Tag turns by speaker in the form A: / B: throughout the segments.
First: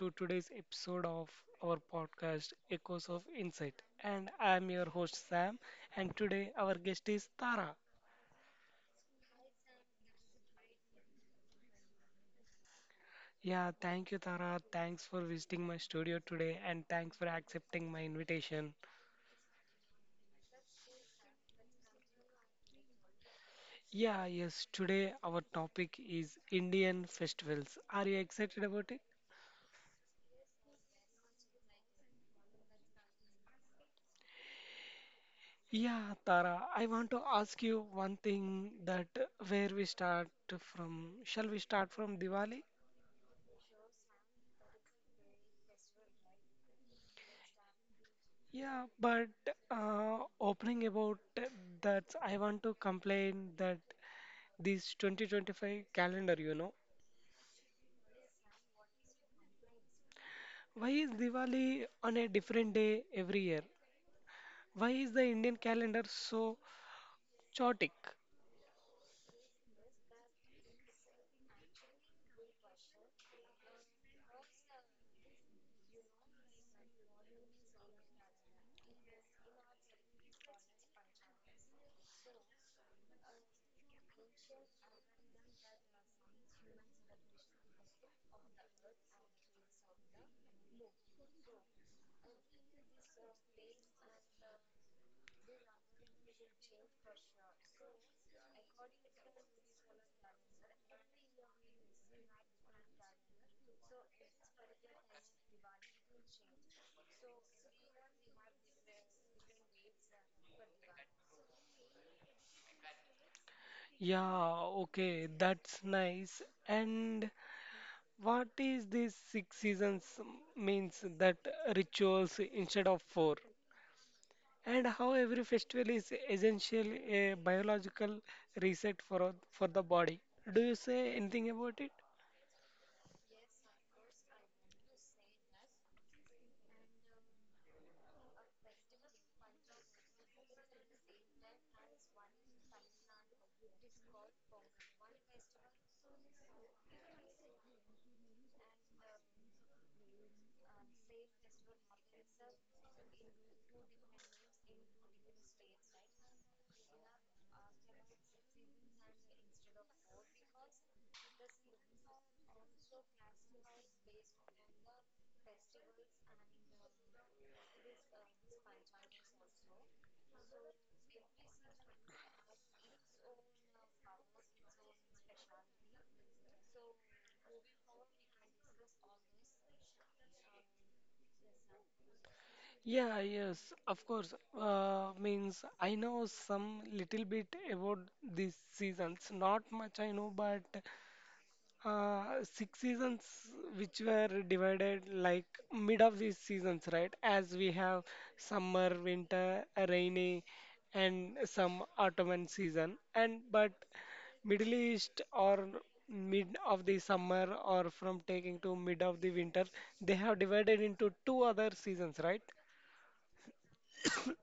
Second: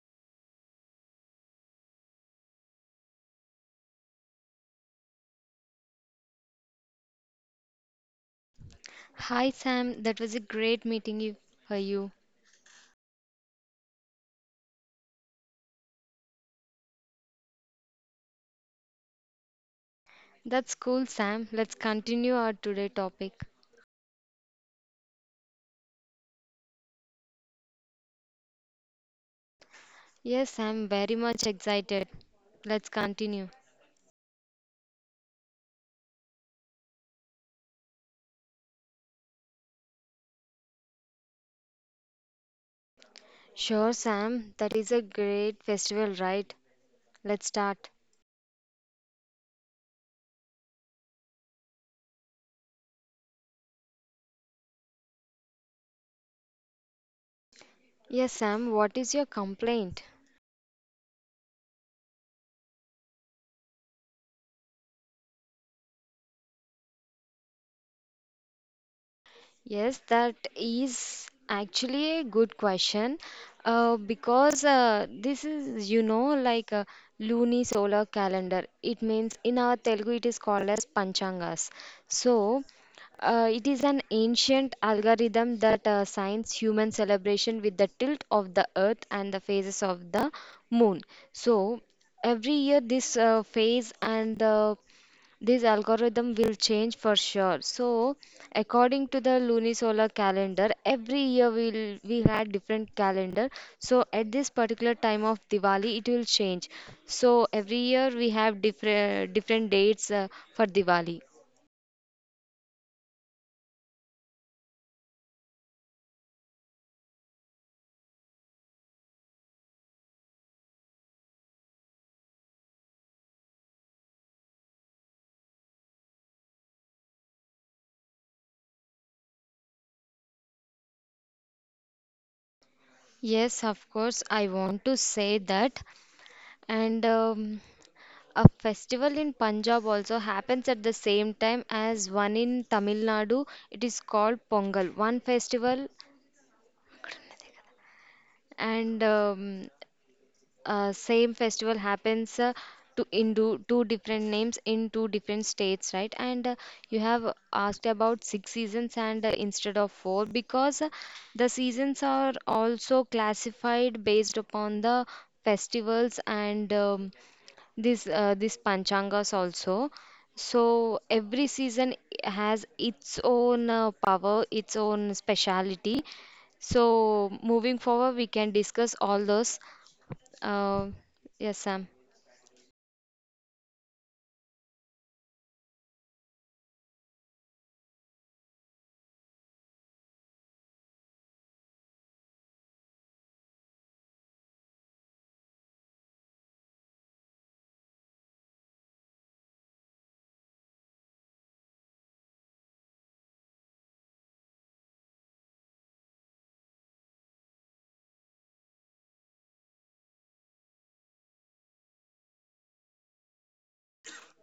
A: to today's episode of our podcast Echoes of Insight. And I'm your host Sam, and today our guest is Tara.
B: Hi Sam, that was a great meeting you, for you.
A: Yeah, thank you, Tara. Thanks for visiting my studio today, and thanks for accepting my invitation.
B: That's cool, Sam. Let's continue our today topic.
A: Yeah, yes, today our topic is Indian festivals. Are you excited about it?
B: Yes, I'm very much excited. Let's continue.
A: Yeah, Tara, I want to ask you one thing: that where we start from. Shall we start from Diwali?
B: Sure, Sam. That is a great festival, right? Let's start.
A: Yeah, but Opening about that, I want to complain that this 2025 calendar,
B: Yes, Sam. What is your complaint?
A: why is Diwali on a different day every year? Why is the Indian calendar so chaotic?
B: Yes, that is actually a good question because this is, you know, like a lunisolar calendar. It means in our Telugu it is called as Panchangas. So, it is an ancient algorithm that signs human celebration with the tilt of the earth and the phases of the moon. So, every year this phase and the this algorithm will change for sure. So, according to the lunisolar calendar, every year we had different calendar. So, at this particular time of Diwali, it will change. So, every year we have different different dates for Diwali.
A: Yeah, okay, that's nice. And what is this six seasons means, that rituals instead of four? And how every festival is essential a biological reset for for the body. Do you say anything about it?
B: Yes, of course, I want to say that. And A festival in Punjab also happens at the same time as one in Tamil Nadu. It is called Pongal. One festival and same festival happens to in do, two different names in two different states, right? And you have asked about six seasons and instead of four because the seasons are also classified based upon the festivals and this this panchangas also, so every season has its own power, its own speciality, so moving forward we can discuss all those uh, yes, Sam.
A: Yeah, yes, of course. Means I know some little bit about these seasons. Not much I know, but six seasons which were divided like mid of these seasons, right? As we have summer, winter, rainy, and some autumn season. And but Middle East or mid of the summer, or from taking to mid of the winter, they have divided into two other seasons, right?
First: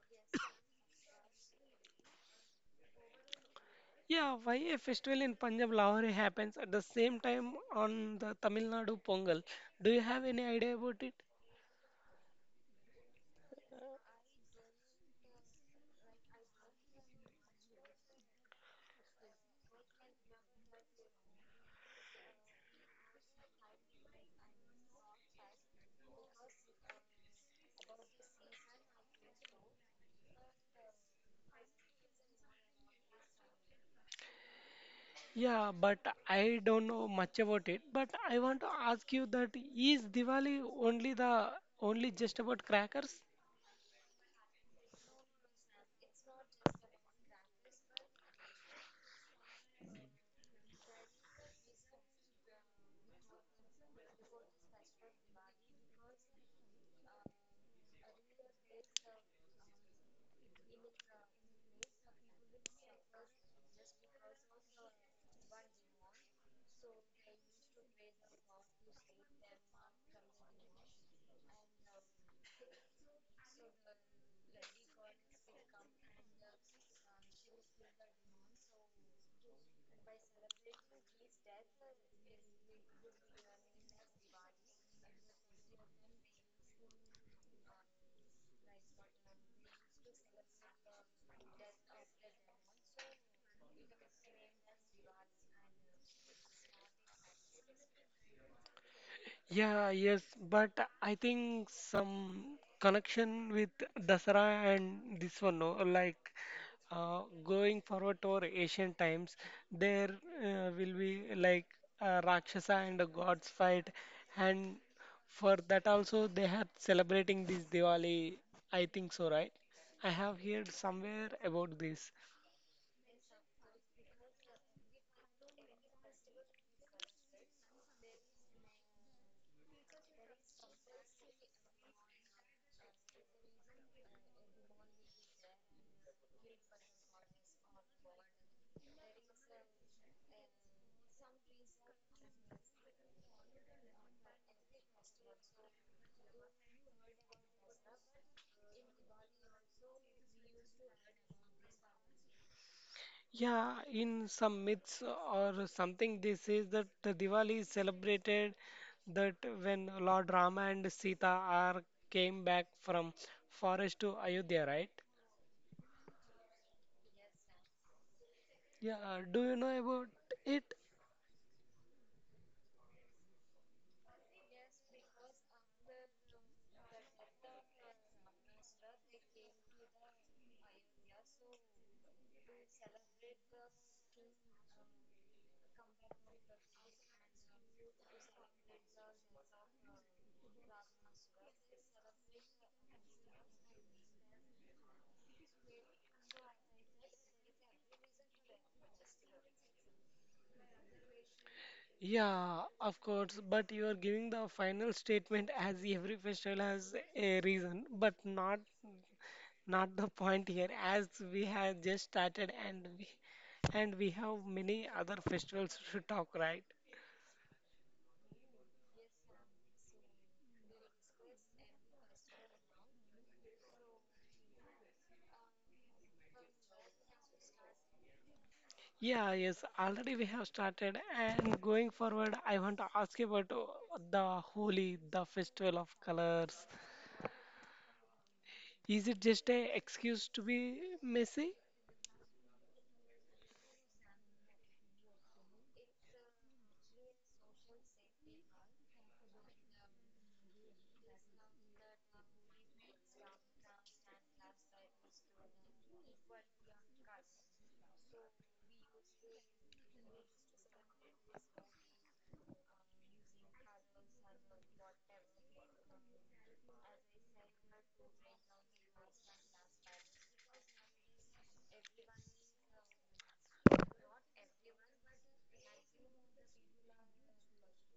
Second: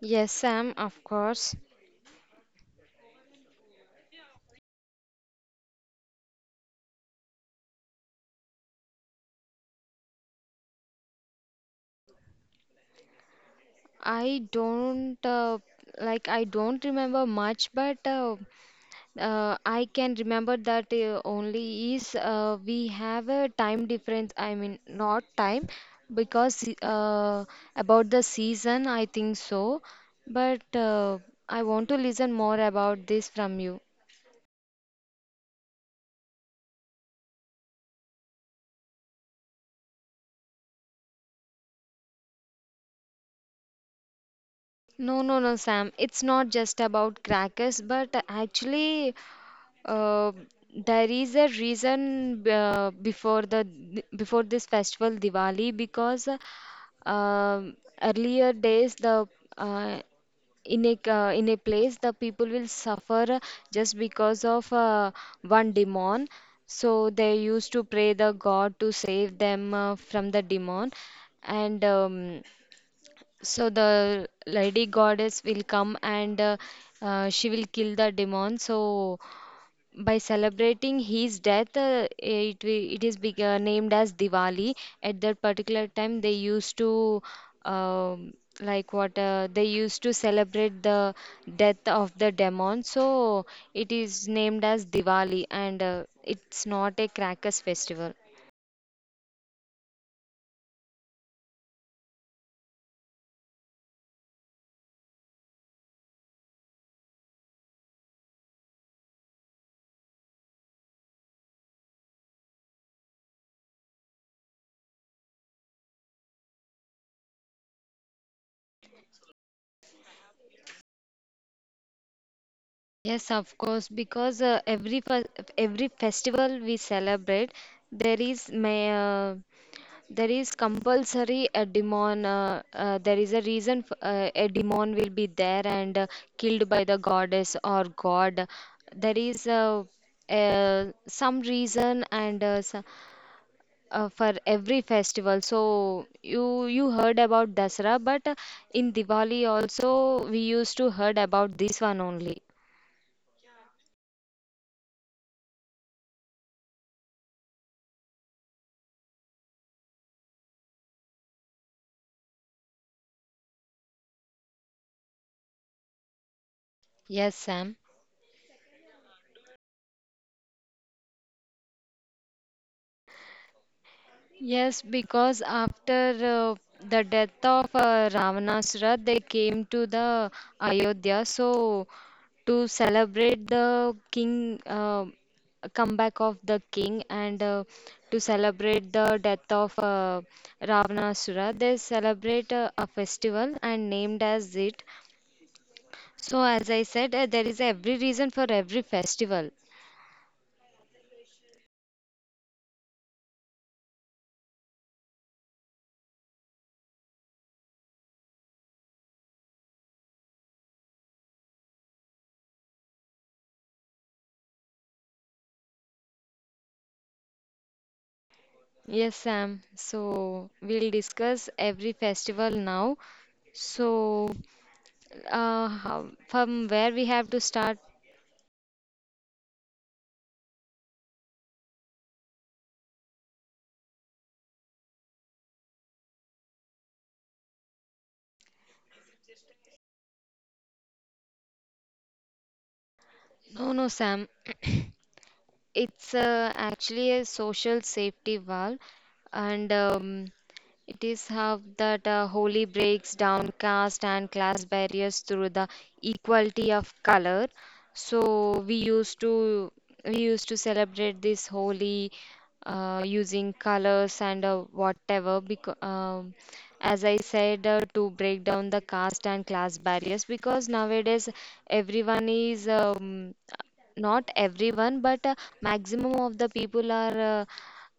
B: Yes, Sam, of course.
A: Yeah, why a festival in Punjab Lahore happens at the same time on the Tamil Nadu Pongal? Do you have any idea about it?
B: i don't uh, I don't remember much, but I can remember that only is we have a time difference. I mean, not time, because about the season, I think so. But I want to listen more about this from you.
A: Yeah, but I don't know much about it. But I want to ask you that, is Diwali only the only just about crackers?
B: No, no, no, Sam. It's not just about crackers, but actually, uh, there is a reason before the before this festival Diwali because um, earlier days the uh, in a place, the people will suffer just because of one demon, so they used to pray the god to save them from the demon. And so the lady goddess will come and she will kill the demon. So by celebrating his death, it is big, named as Diwali. At that particular time, they used to um, like what they used to celebrate the death of the demon. So it is named as Diwali, and it's not a crackers festival.
A: Yeah, yes, but I think some connection with Dasara and this one, no? Like going forward to our ancient times, there will be like a Rakshasa and a gods fight, and for that also they are celebrating this Diwali. I think so, right? I have heard somewhere about this.
B: Yes, of course, because every festival we celebrate, there is may there is compulsory a demon. There is a reason a demon will be there and killed by the goddess or god. There is uh, some reason and for every festival. So you heard about Dasara, but in Diwali also we used to heard about this one only.
A: Yeah, in some myths or something, they say that the Diwali is celebrated that when Lord Rama and Sita are came back from forest to Ayodhya, right?
B: Yes, Sam.
A: Yeah, do you know about it?
B: Yes, because after the death of Ravanasura, they came to the Ayodhya. So to celebrate the king comeback of the king and to celebrate the death of Ravanasura, they celebrate a festival and named as it. So as I said, there is every reason for every festival.
A: Yeah, of course, but you are giving the final statement as every festival has a reason, but not the point here, as we have just started, and we have many other festivals to talk, right?
B: Yes, Sam. So we'll discuss every festival now. So how, from where we have to start?
A: Yeah, yes, already we have started, and going forward, I want to ask you about the Holi, the festival of colors. Is it just a excuse to be messy?
B: No, no, Sam. It's actually a social safety valve, and it is how that Holi breaks down caste and class barriers through the equality of color. So we used to celebrate this Holi using colors and whatever, because as I said to break down the caste and class barriers, because nowadays everyone is not everyone but maximum of the people are uh,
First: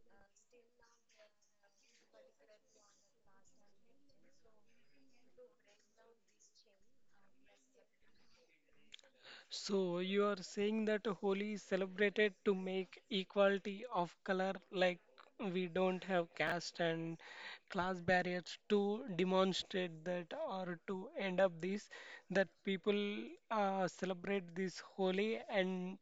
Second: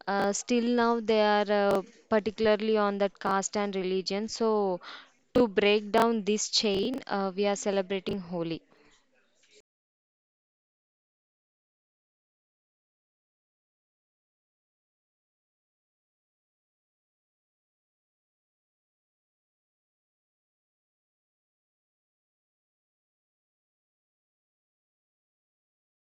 B: uh, still now they are particularly on that caste and religion. So, to break down this chain, we are celebrating Holi.
A: So you are saying that Holi is celebrated to make equality of color, like we don't have caste and class barriers, to demonstrate that or to end up this, that people celebrate this Holi and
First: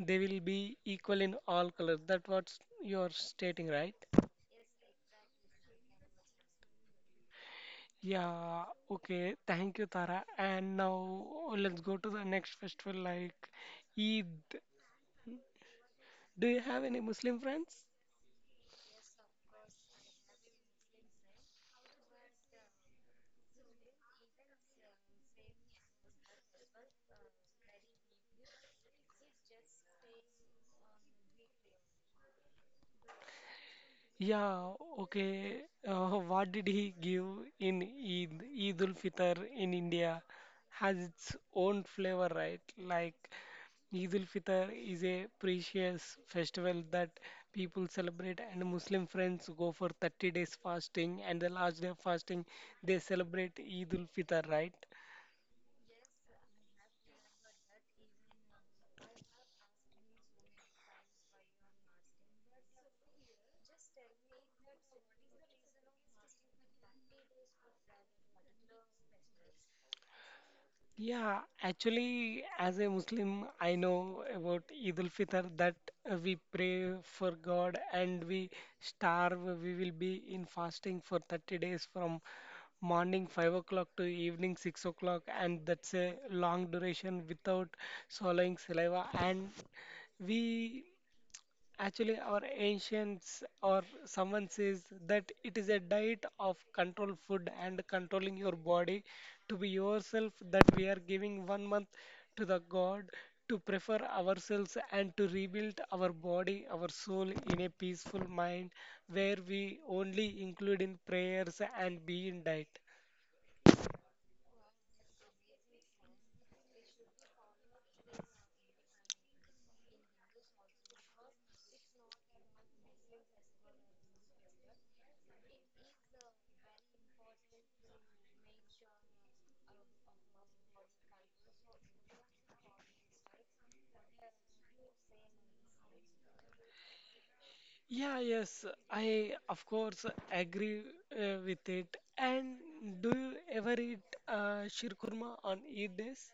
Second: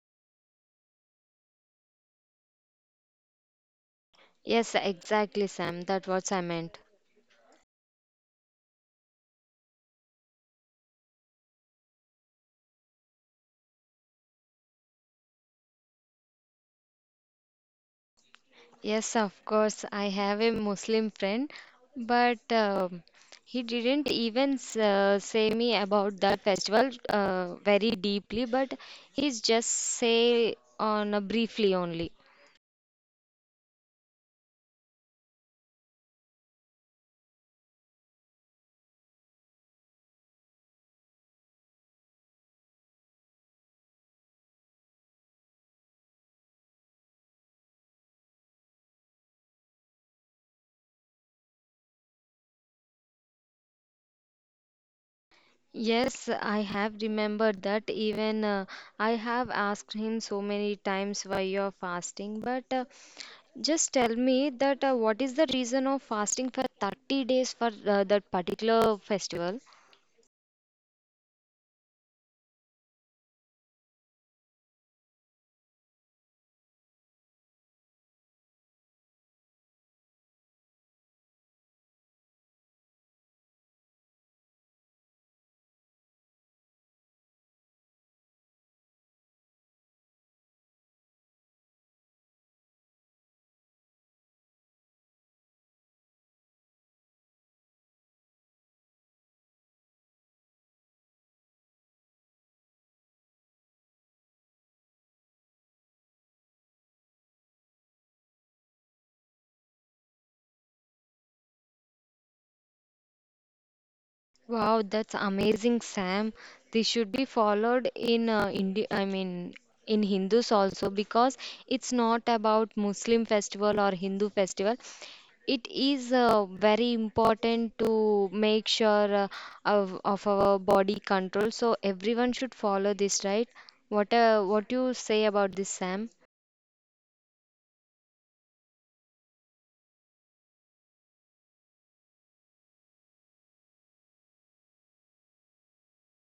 A: they will be equal in all colors. That what you are stating, right?
B: Yes, exactly, Sam. That's what I meant.
A: Yeah, okay. Thank you, Tara. And now let's go to the next festival, like Eid. Do you have any Muslim friends?
B: Yes, of course, I have a Muslim friend, but he didn't even say me about that festival very deeply, but he's just say on a briefly only.
A: Yeah, okay. What did he give in Eid? Eid ul Fitr in India has its own flavor, right? Like Eid ul Fitr is a precious festival that people celebrate, and Muslim friends go for 30 days fasting, and the last day of fasting they celebrate Eid ul Fitr, right?
B: Yes, I have remembered that even I have asked him so many times why you're fasting, but just tell me that what is the reason of fasting for 30 days for that particular festival?
A: Yeah, actually, as a Muslim, I know about Eid al Fitr that we pray for God and we starve. We will be in fasting for 30 days from morning 5 o'clock to evening 6 o'clock, and that's a long duration without swallowing saliva. And we Actually, our ancients or someone says that it is a diet of controlled food and controlling your body, to be yourself, that we are giving one month to the God to prefer ourselves and to rebuild our body, our soul in a peaceful mind where we only include in prayers and be in diet.
B: Wow, that's amazing, Sam. This should be followed in Indi I mean in Hindus also, because it's not about Muslim festival or Hindu festival. It is very important to make sure of our body control. So everyone should follow this, right? What you say about this, Sam?
A: Yeah, yes, I of course agree with it. And do you ever eat shirkurma on Eid days?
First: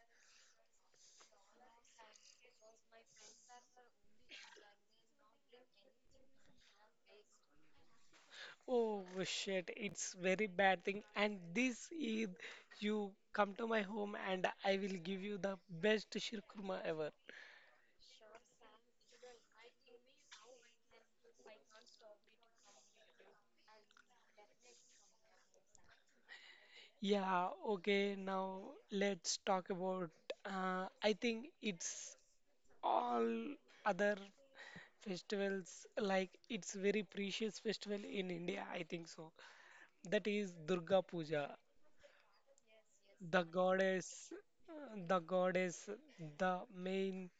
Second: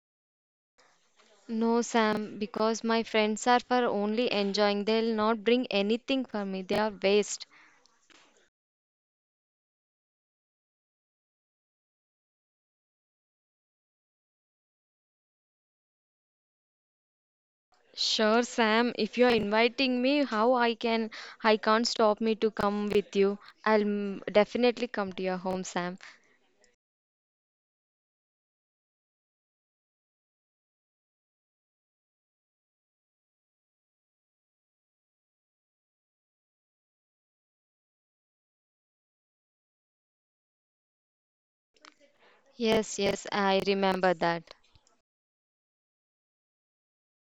B: No, Sam, because my friends are for only enjoying. They'll not bring anything for me. They are waste.
A: Oh shit, it's very bad thing. And this Eid, you come to my home and I will give you the best shirkurma ever.
B: Sure, Sam, if you're inviting me, how I can I can't stop me to come with you. I'll mm, definitely come to your home, Sam.
A: Yeah, okay, now let's talk about I think it's all other festivals, like it's very precious festival in India, I think so. That is Durga Puja,
B: Yes, yes,
A: the
B: I remember
A: goddess,
B: that.
A: uh, the goddess, the main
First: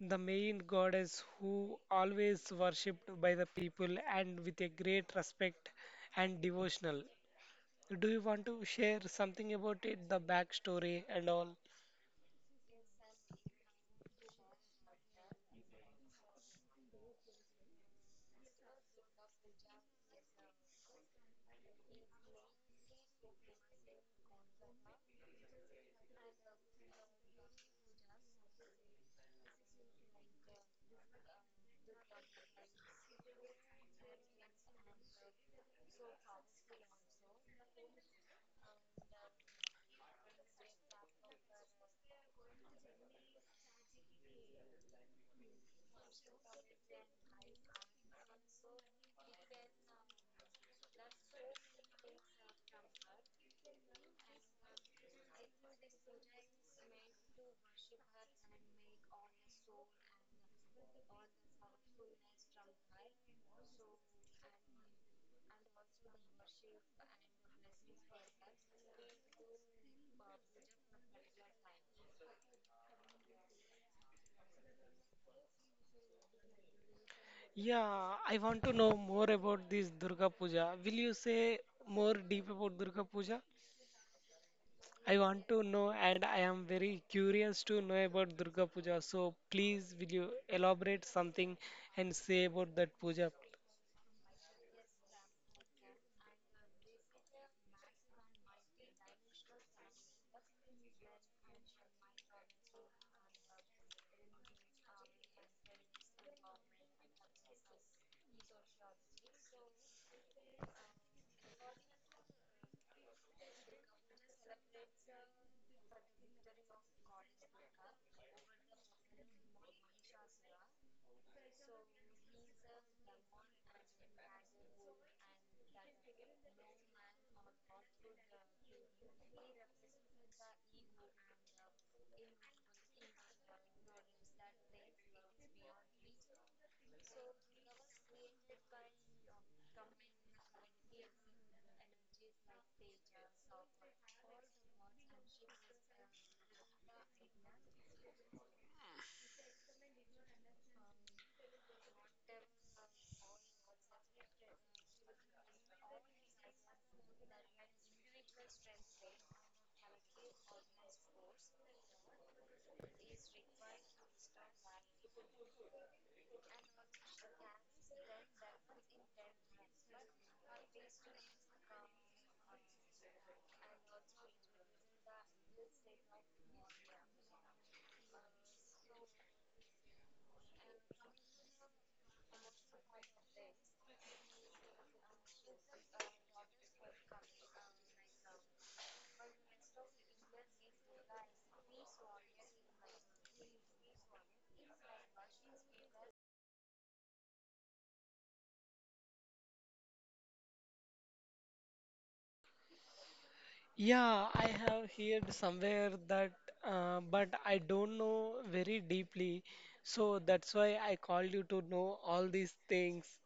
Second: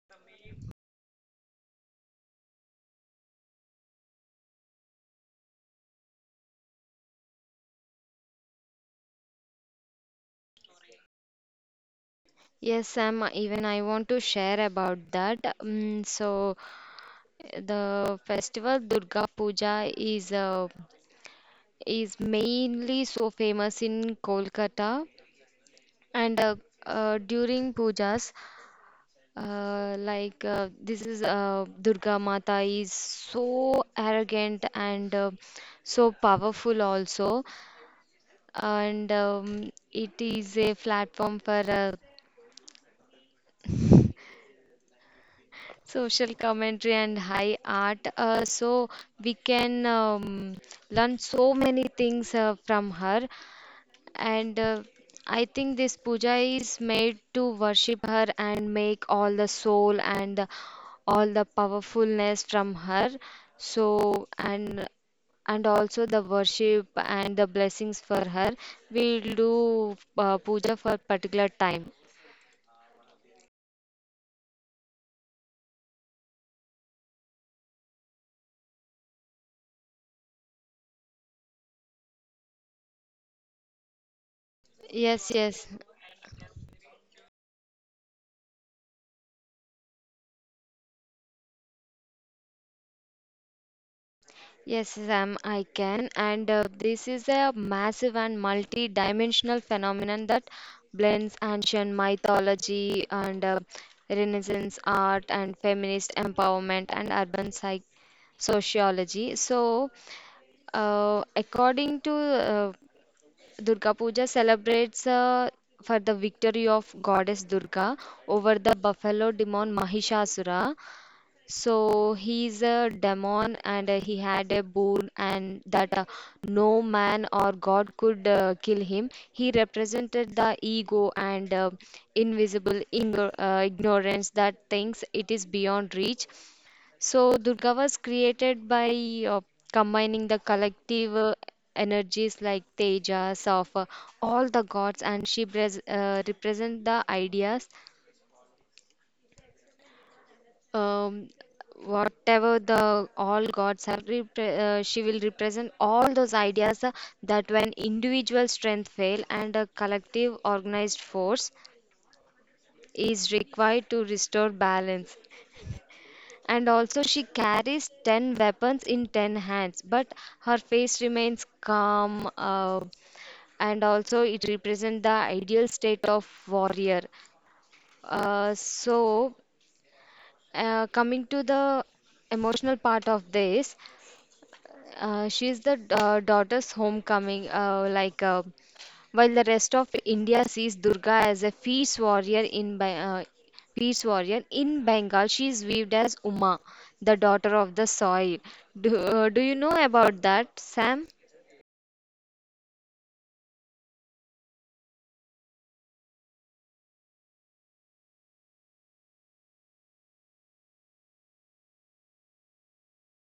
A: the main goddess, who always worshipped by the people and with a great respect and devotional. Do you want to share something about it, the backstory and all?
B: Yes, Sam, even I want to share about that. So the festival Durga Puja is mainly so famous in Kolkata and during pujas like this is Durga Mata is so arrogant and so powerful also, and it is a platform for social commentary and high art. So we can learn so many things from her, and I think this puja is made to worship her and make all the soul and all the powerfulness from her. So and also the worship and the blessings for her, we'll do puja for particular time.
A: Yeah, I want to know more about this Durga Puja. Will you say more deep about Durga Puja? I
B: Yes,
A: want to
B: yes.
A: know and I am very curious to know about Durga Puja. So please, will you elaborate something and say about that puja?
B: Yes, Sam, I can. And this is a massive and multi-dimensional phenomenon that blends ancient mythology and Renaissance art and feminist empowerment and urban psych sociology. So, according to Durga Puja celebrates for the victory of goddess Durga over the buffalo demon Mahishasura. So he's a demon and he had a boon, and that no man or god could kill him. He represented the ego and ignorance that thinks it is beyond reach. So Durga was created by combining the collective energies like Tejas of all the gods, and represent the ideas, um, whatever the all gods have, she will represent all those ideas, that when individual strength fail and a collective organized force is required to restore balance. And also, she carries 10 weapons in 10 hands, but her face remains calm, and also it represents the ideal state of warrior. Uh, so, Coming to the emotional part of this, she's the daughter's homecoming, while the rest of India sees Durga as a fierce warrior in Bengal, she is viewed as Uma, the daughter of the soil. Do you know about that, Sam?
A: Yeah, I have heard somewhere that, but I don't know very deeply. So that's why I called you to know all these things.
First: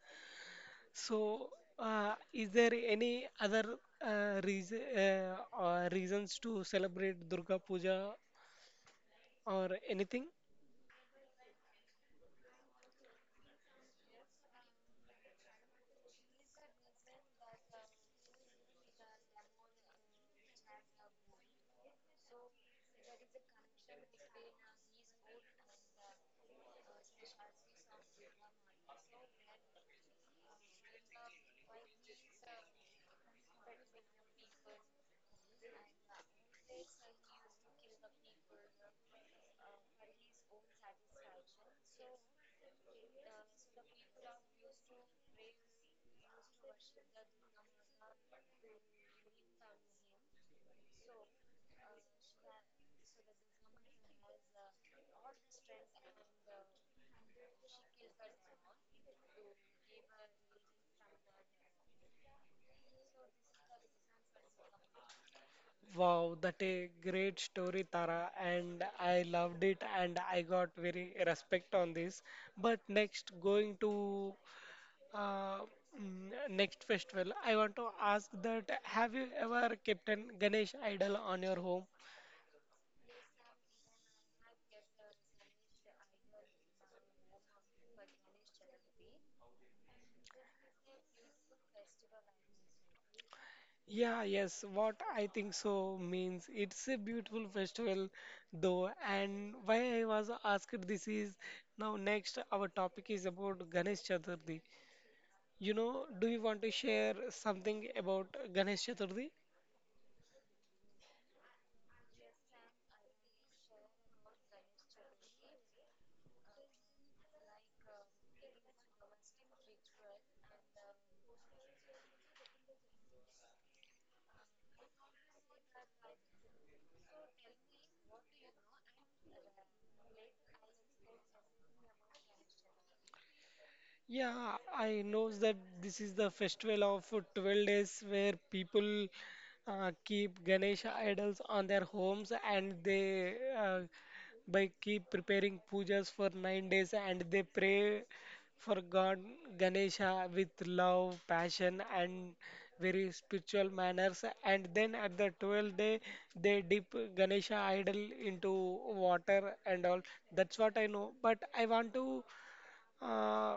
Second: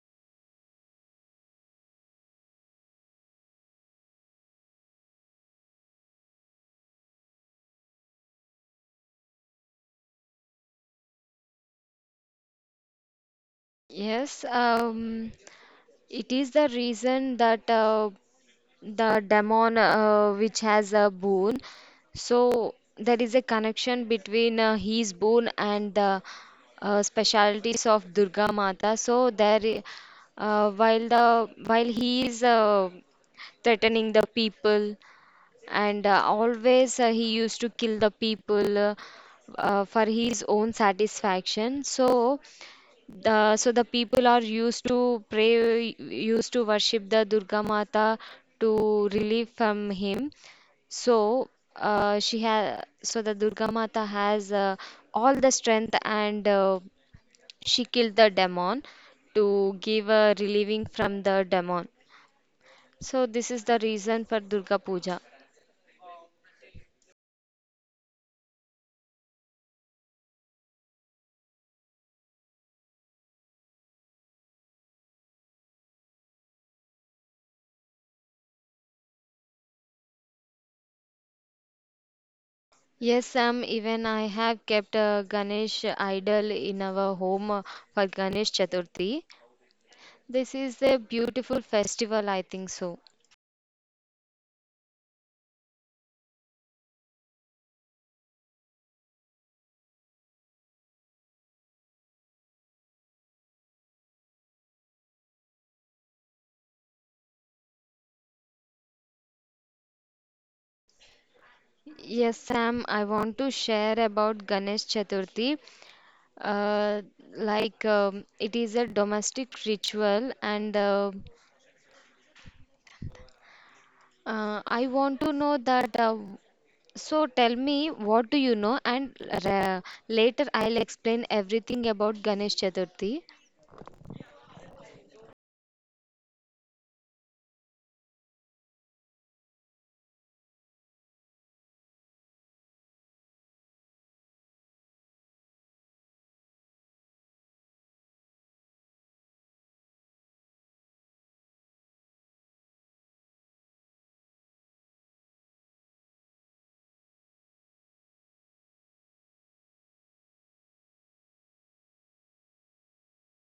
A: So, is there any other reason or reasons to celebrate Durga Puja or anything?
B: Yes, it is the reason that the demon which has a bone. So there is a connection between his bone and the specialities of Durga Mata. While the while he is threatening the people, and always he used to kill the people for his own satisfaction. So so the people are used to pray, used to worship the Durga Mata to relieve from him. So so the Durga Mata has all the strength, and she killed the demon to give a relieving from the demon. So this is the reason for Durga Puja.
A: Wow, that a great story, Tara, and I loved it, and I got very respect on this. But next, going to uh, next festival, I want to ask that, have you ever kept an Ganesh idol on your home?
B: Yes, Sam, even I have kept a Ganesh idol in our home for Ganesh Chaturthi. This is a beautiful festival, I think so.
A: Yeah, yes, what I think so means it's a beautiful festival though, and why I was asked this is, now next our topic is about Ganesh Chaturthi. You know, do you want to share something about Ganesh Chaturthi?
B: Yes, Sam, I want to share about Ganesh Chaturthi. Uh, it is a domestic ritual, and I want to know that. So, tell me, what do you know? And uh, later, I'll explain everything about Ganesh Chaturthi.
A: Yeah, I knows that this is the festival of 12 days where people keep Ganesha idols on their homes, and they by keep preparing pujas for nine days and they pray for God Ganesha with love, passion and very spiritual manners, and then at the 12th day they dip Ganesha idol into water and all. That's what I know. But I want to uh,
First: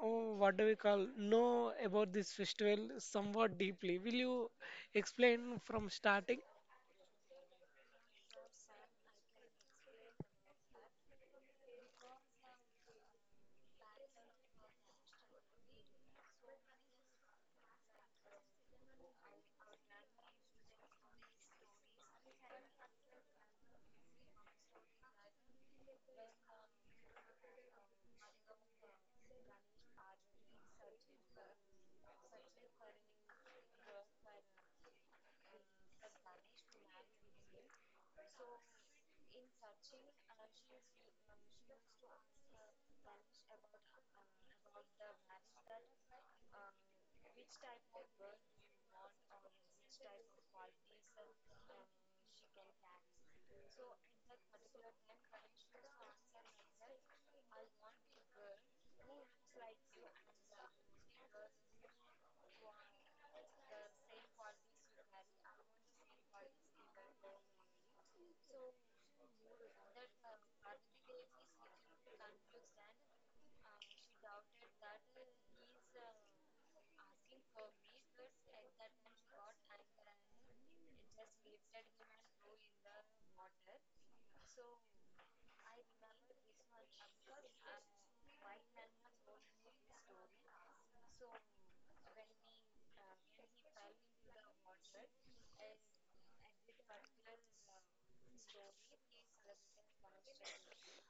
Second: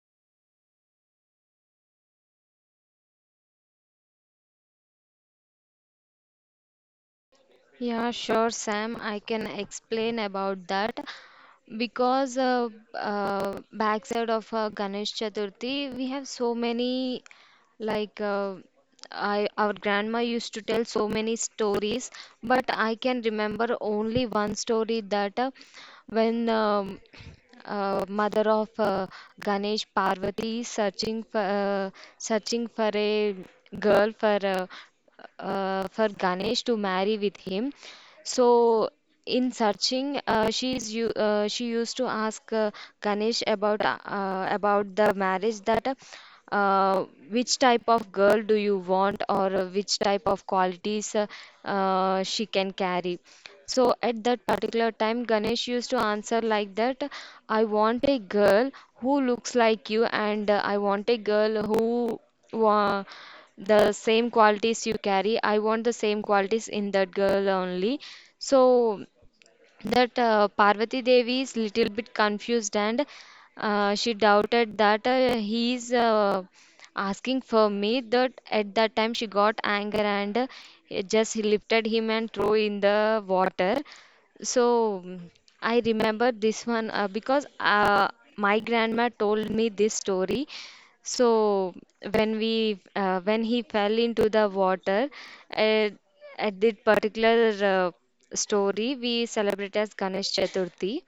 A: oh, what do we call, know about this festival somewhat deeply. Will you explain from starting?
B: Yeah, sure, Sam. I can explain about that, because backside of Ganesh Chaturthi, we have so many, like uh, I, our grandma used to tell so many stories, but I can remember only one story that when mother of Ganesh Parvati searching for searching for a girl for Ganesh to marry with him. So in searching, she used to ask Ganesh about the marriage that which type of girl do you want, or which type of qualities she can carry. So at that particular time, Ganesh used to answer like that. I want a girl who looks like you, and I want a girl who wa- the same qualities you carry, I want the same qualities in that girl only. So that Parvati Devi is little bit confused, and she doubted that he is asking for me. That at that time she got anger, and just lifted him and threw in the water. So I remember this one because my grandma told me this story. So when we when he fell into the water, uh, at that particular uh, story, we celebrate as Ganesh Chaturthi.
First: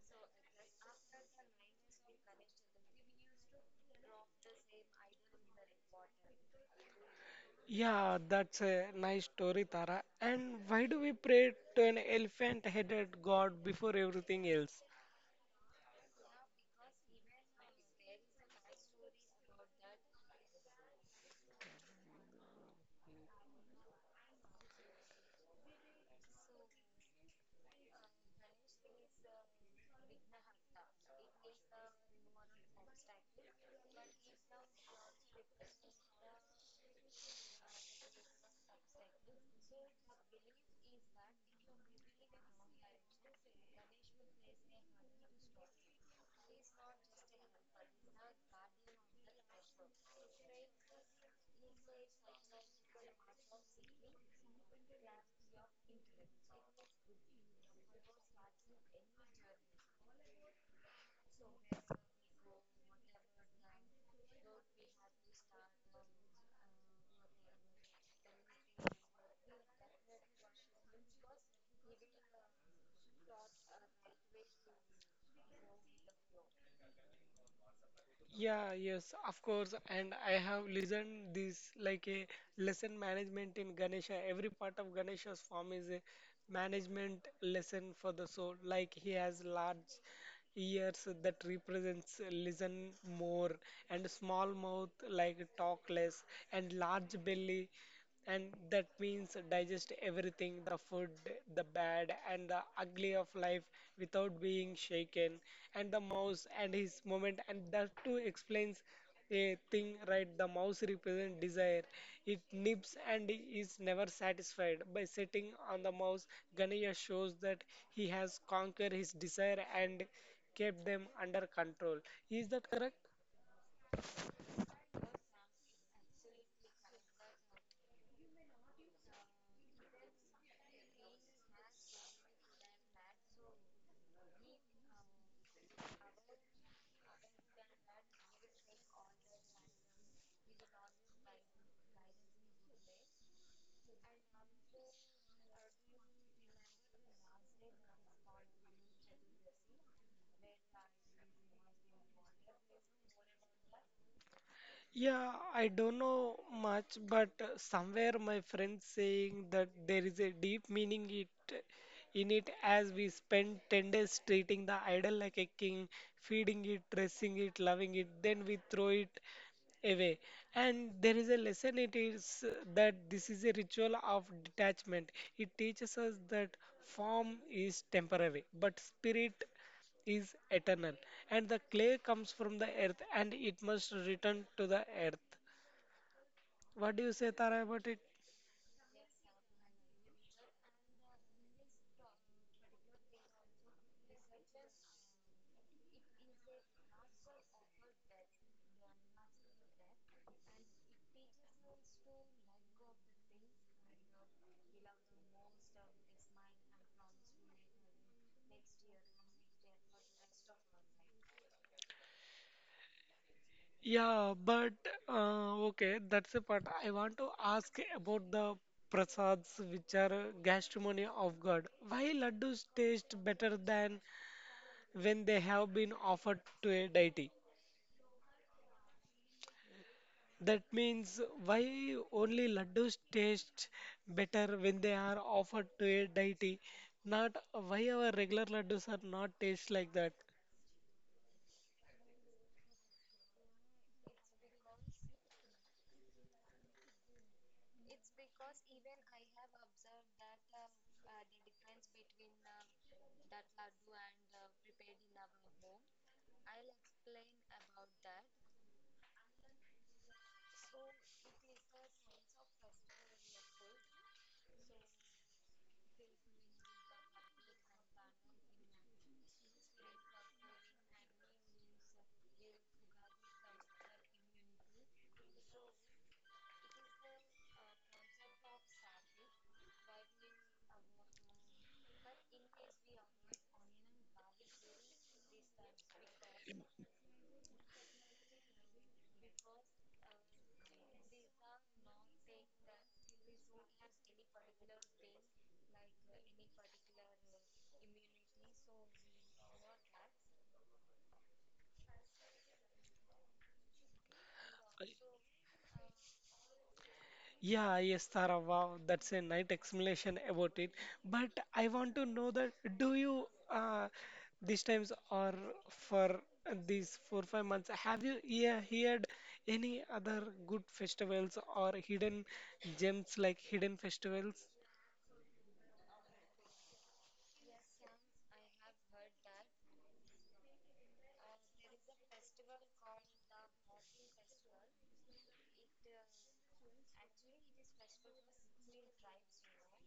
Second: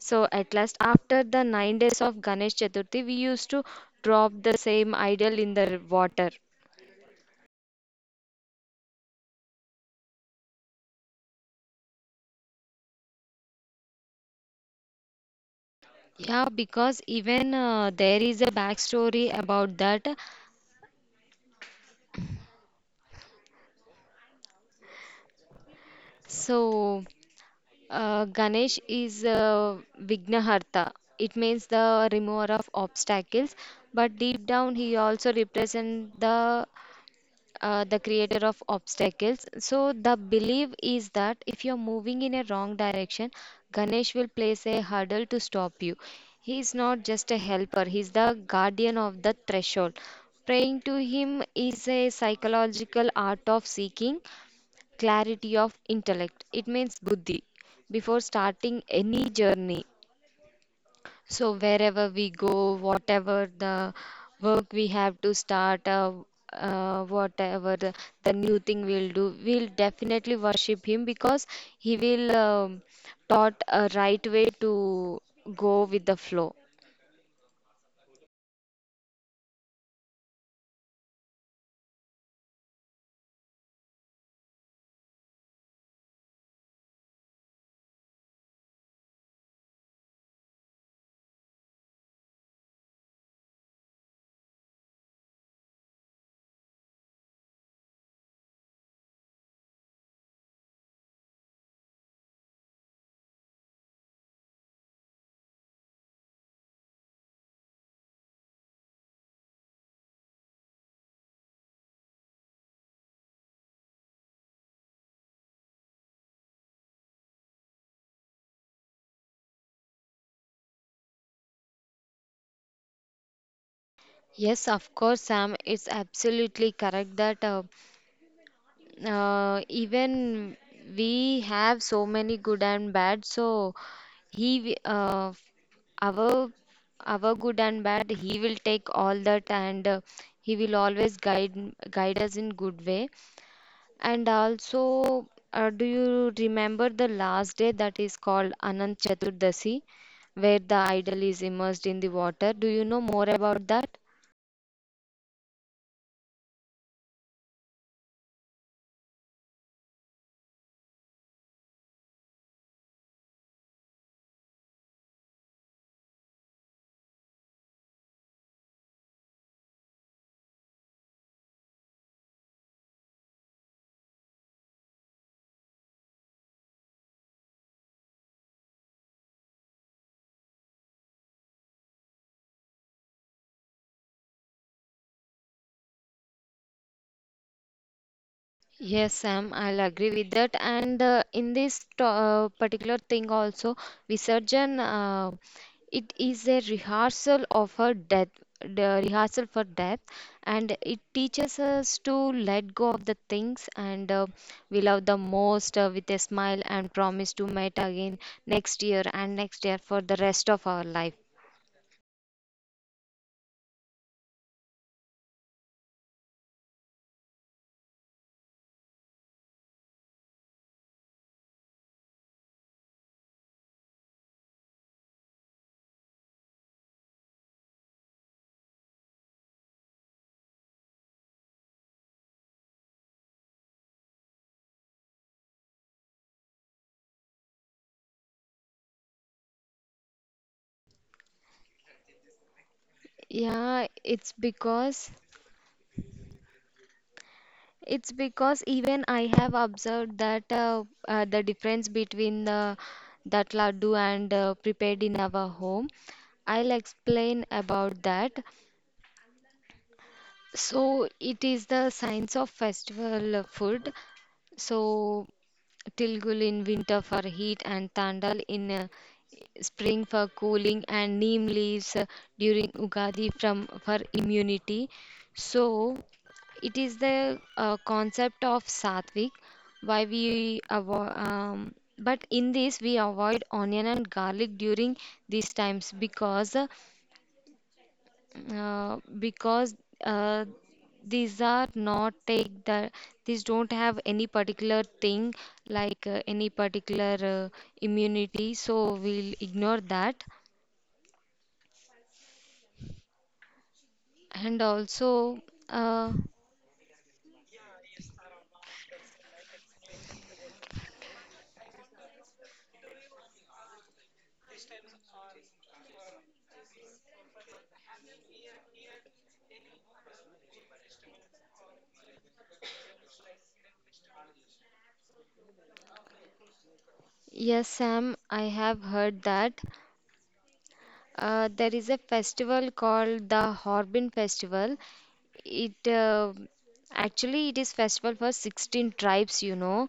B: So at last, after the 9 days of Ganesh Chaturthi, we used to drop the same idol in the water.
A: Yeah, that's a nice story, Tara. And why do we pray to an elephant-headed god before everything else?
B: Yeah, because even there is a backstory about that. So. Ganesh is Vignaharta. It means the remover of obstacles, but deep down he also represents the creator of obstacles. So the belief is that if you're moving in a wrong direction, Ganesh will place a hurdle to stop you. He is not just a helper; he's the guardian of the threshold. Praying to him is a psychological art of seeking clarity of intellect. It means buddhi before starting any journey. So, wherever we go, whatever the work we have to start, whatever the new thing we'll do, we'll definitely worship him because he will taught a right way to go with the flow.
A: Yeah, yes, of course. And I have listened this like a lesson management in Ganesha. Every part of Ganesha's form is a management lesson for the soul. Like, he has large ears that represents listen more, and small mouth like talk less, and large belly, and that means digest everything, the food, the bad and the ugly of life, without being shaken. And the mouse and his moment, and that too explains a thing, right? The mouse represents desire, it nips and is never satisfied. By sitting on the mouse, Ganesh shows that he has conquered his desire and kept them under control. Is that correct?
B: Yes, of course, Sam. It's absolutely correct that even we have so many good and bad. So he wi- uh, our our good and bad, he will take all that, and he will always guide guide us in good way. And also do you remember the last day that is called Anant Chaturdasi, where the idol is immersed in the water? Do you know more about that?
A: Yeah, I don't know much, but somewhere my friend saying that there is a deep meaning it in it, as we spend 10 days treating the idol like a king, feeding it, dressing it, loving it, then we throw it away. And there is a lesson it is that this is a ritual of detachment. It teaches us that form is temporary, but spirit is eternal. And the clay comes from the earth and it must return to the earth. What do you say, Tara, about it?
B: Yes, Sam, I'll agree with that. And in particular thing also, Visarjan, it is a rehearsal of her death, the rehearsal for death, and it teaches us to let go of the things, and we love the most with a smile and promise to meet again next year and next year for the rest of our life.
A: Yeah, but Okay, that's the part. I want to ask about the prasads, which are gastronomy of God. Why laddus taste better than when they have been offered to a deity? That means, why only laddus taste better when they are offered to a deity, not why our regular laddus are not taste like that.
B: Yeah, it's because even I have observed that the difference between that laddu and prepared in our home. I'll explain about that. So it is the science of festival food. So Tilgul in winter for heat, and Tandal in spring for cooling, and neem leaves during Ugadi from for immunity. So it is the concept of sattvic. But in this we avoid onion and garlic during these times because uh, these are not take the, these don't have any particular thing, like any particular immunity, so we'll ignore that. And also uh,
A: Yeah, yes, Tara, wow, that's a nice explanation about it. But I want to know that, do you uh, these times or for these four five months have you, yeah, heard any other good festivals or hidden gems like hidden festivals?
B: yes, Sam, I have heard that there is a festival called the Horbin Festival. It actually it is festival for 16 tribes, you know,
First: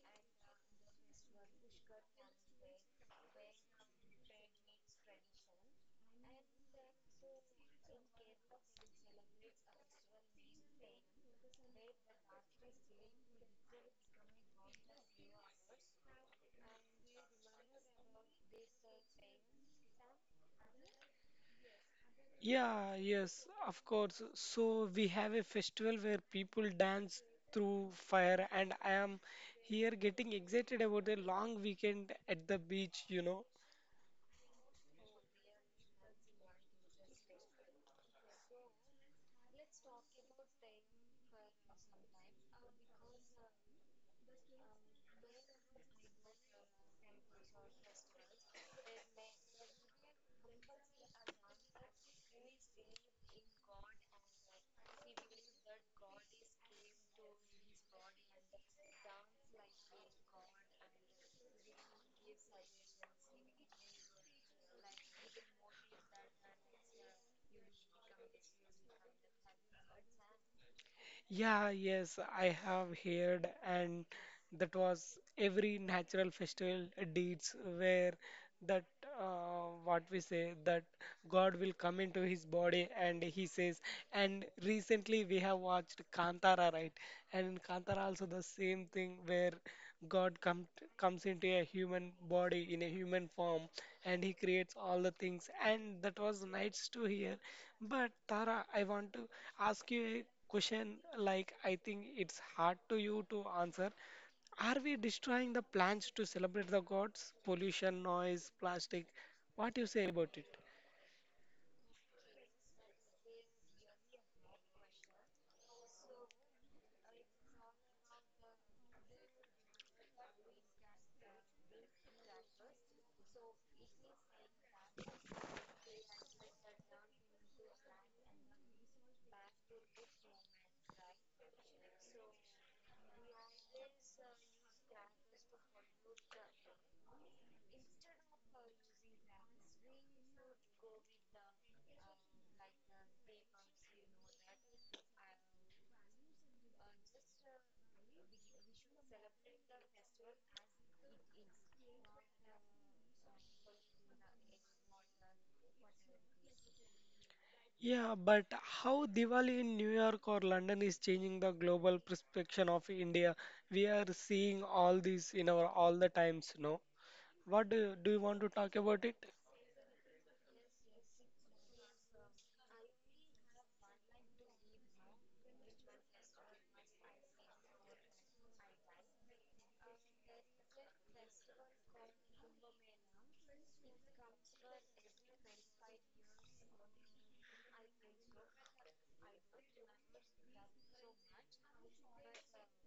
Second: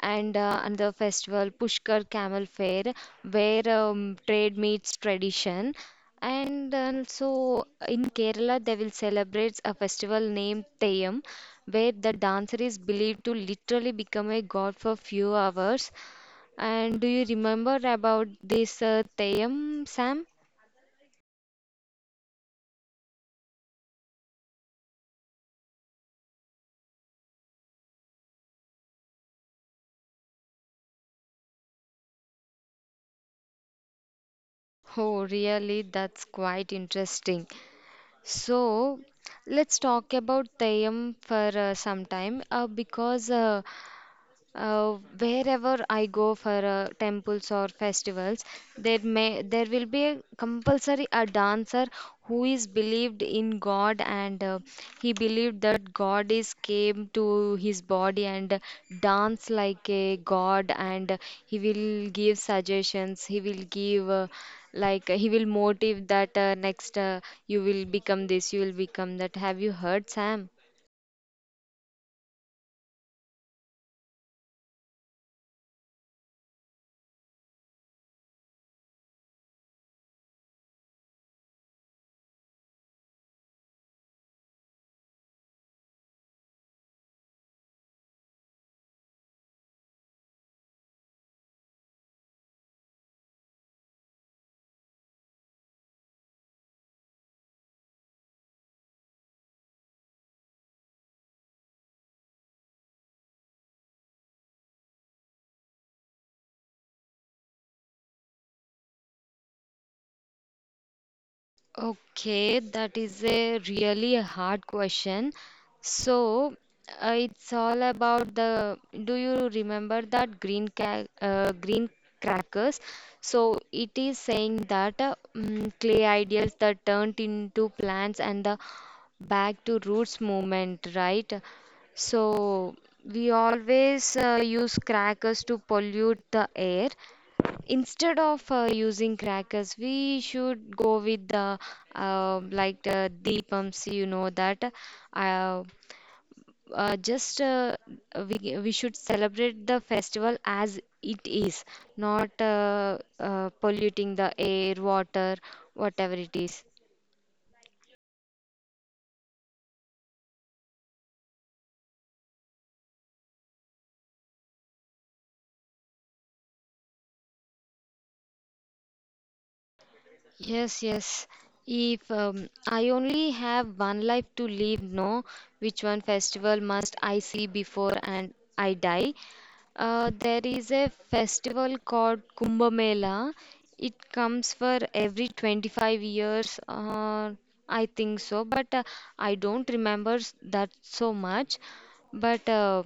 B: and another festival Pushkar Camel Fair, where trade meets tradition. And also in Kerala, they will celebrate a festival named Theyam, where the dancer is believed to literally become a god for few hours. And do you remember about this Theyam, Sam?
A: Yeah, yes, of course. So we have a festival where people dance through fire, and I am here getting excited about a long weekend at the beach,
B: Oh, really? That's quite interesting. So, let's talk about Thayam for some time because wherever I go for temples or festivals, there may there will be a compulsory a dancer who is believed in God, and he believed that God is came to his body and dance like a God, and he will give suggestions. He will give like he will motive that next you will become this, you will become that. Have you heard, Sam?
A: Yeah, yes, I have heard, and that was every natural festival deeds where that what we say, that God will come into his body, and he says. And recently we have watched Kantara, right? And in Kantara also the same thing, where God come comes into a human body in a human form, and he creates all the things, and that was nice to hear. But Tara, I want to ask you a question, like I think it's hard to you to answer. Are we destroying the plants to celebrate the gods? Pollution, noise, plastic. What do you say about it?
B: Okay, that is a really hard question. So, it's all about the. Do you remember that green crackers? So it is saying that clay ideas that turned into plants, and the back to roots movement, right? So we always use crackers to pollute the air. Instead of using crackers, we should go with the like the deepams, you know, that uh, just we should celebrate the festival as it is, not polluting the air, water, whatever it is.
A: Yeah, but how Diwali in New York or London is changing the global perception of India? We are seeing all this in our all the times, no? Do you want to talk about it?
B: Yes, yes. If I only have one life to live, no, which one festival must I see before and I die? There is a festival called Kumbh Mela. It comes for every 25 years, I think so, but I don't remember that so much. But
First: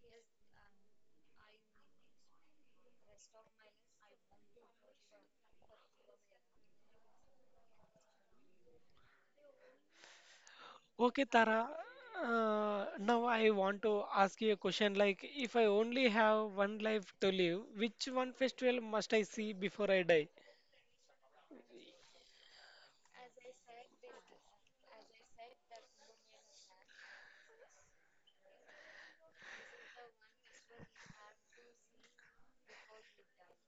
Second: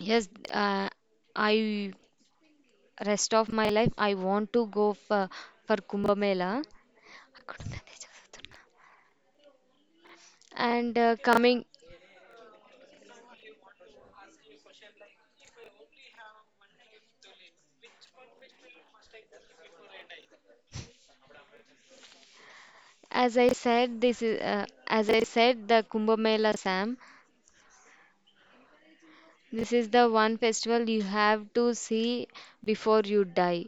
B: yes, I rest of my life I want to go for Kumbh Mela. And
A: Okay,
B: coming,
A: Tara. Now I want to ask you a question, like, if I only have one life to live, which one festival must I see before I die?
B: as I said, this is as I said the Kumbh Mela, Sam. This is the one festival you have to see before you die.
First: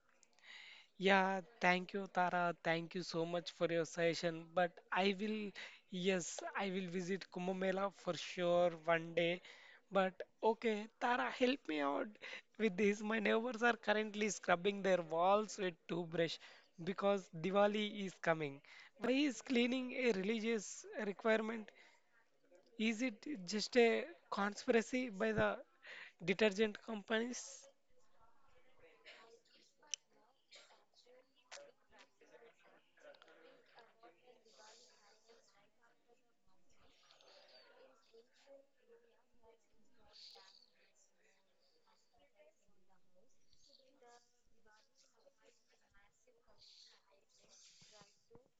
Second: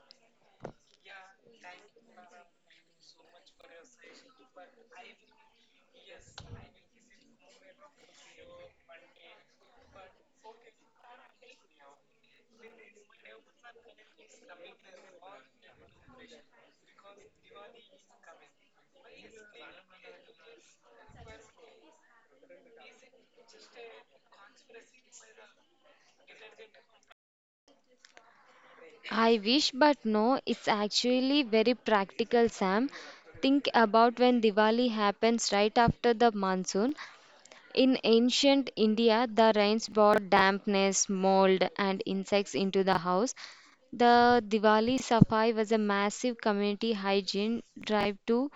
A: Yeah, thank you, Tara. Thank you so much for your suggestion. But I will, yes, I will visit Kumbh Mela for sure one day. But okay, Tara, help me out with this. My neighbors are currently scrubbing their walls with toothbrush because Diwali is coming. Why is cleaning a religious requirement? Is it just a conspiracy by the detergent companies?
B: I wish, but no, it's actually very practical, Sam. Think about when Diwali happens right after the monsoon. In ancient India, the rains brought dampness, mold, and insects into the house. The Diwali Safai was a massive community hygiene drive to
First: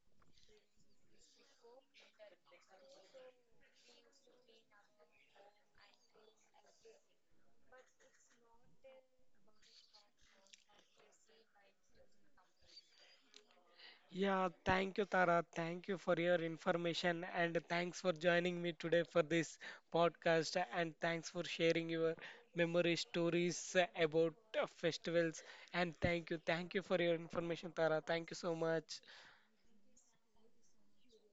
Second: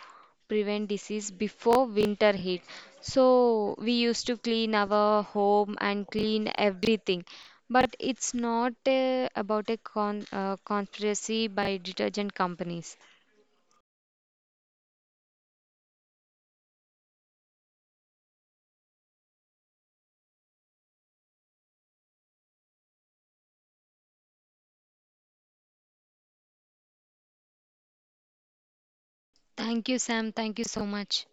B: prevent disease before winter hit. So we used to clean our home and clean everything. But it's not about a conspiracy by detergent companies.
A: Yeah, thank you, Tara. Thank you for your information and thanks for joining me today for this podcast. And thanks for sharing your memory stories about festivals. And thank you for your information, Tara. Thank you so much.
B: Thank you, Sam. Thank you so much.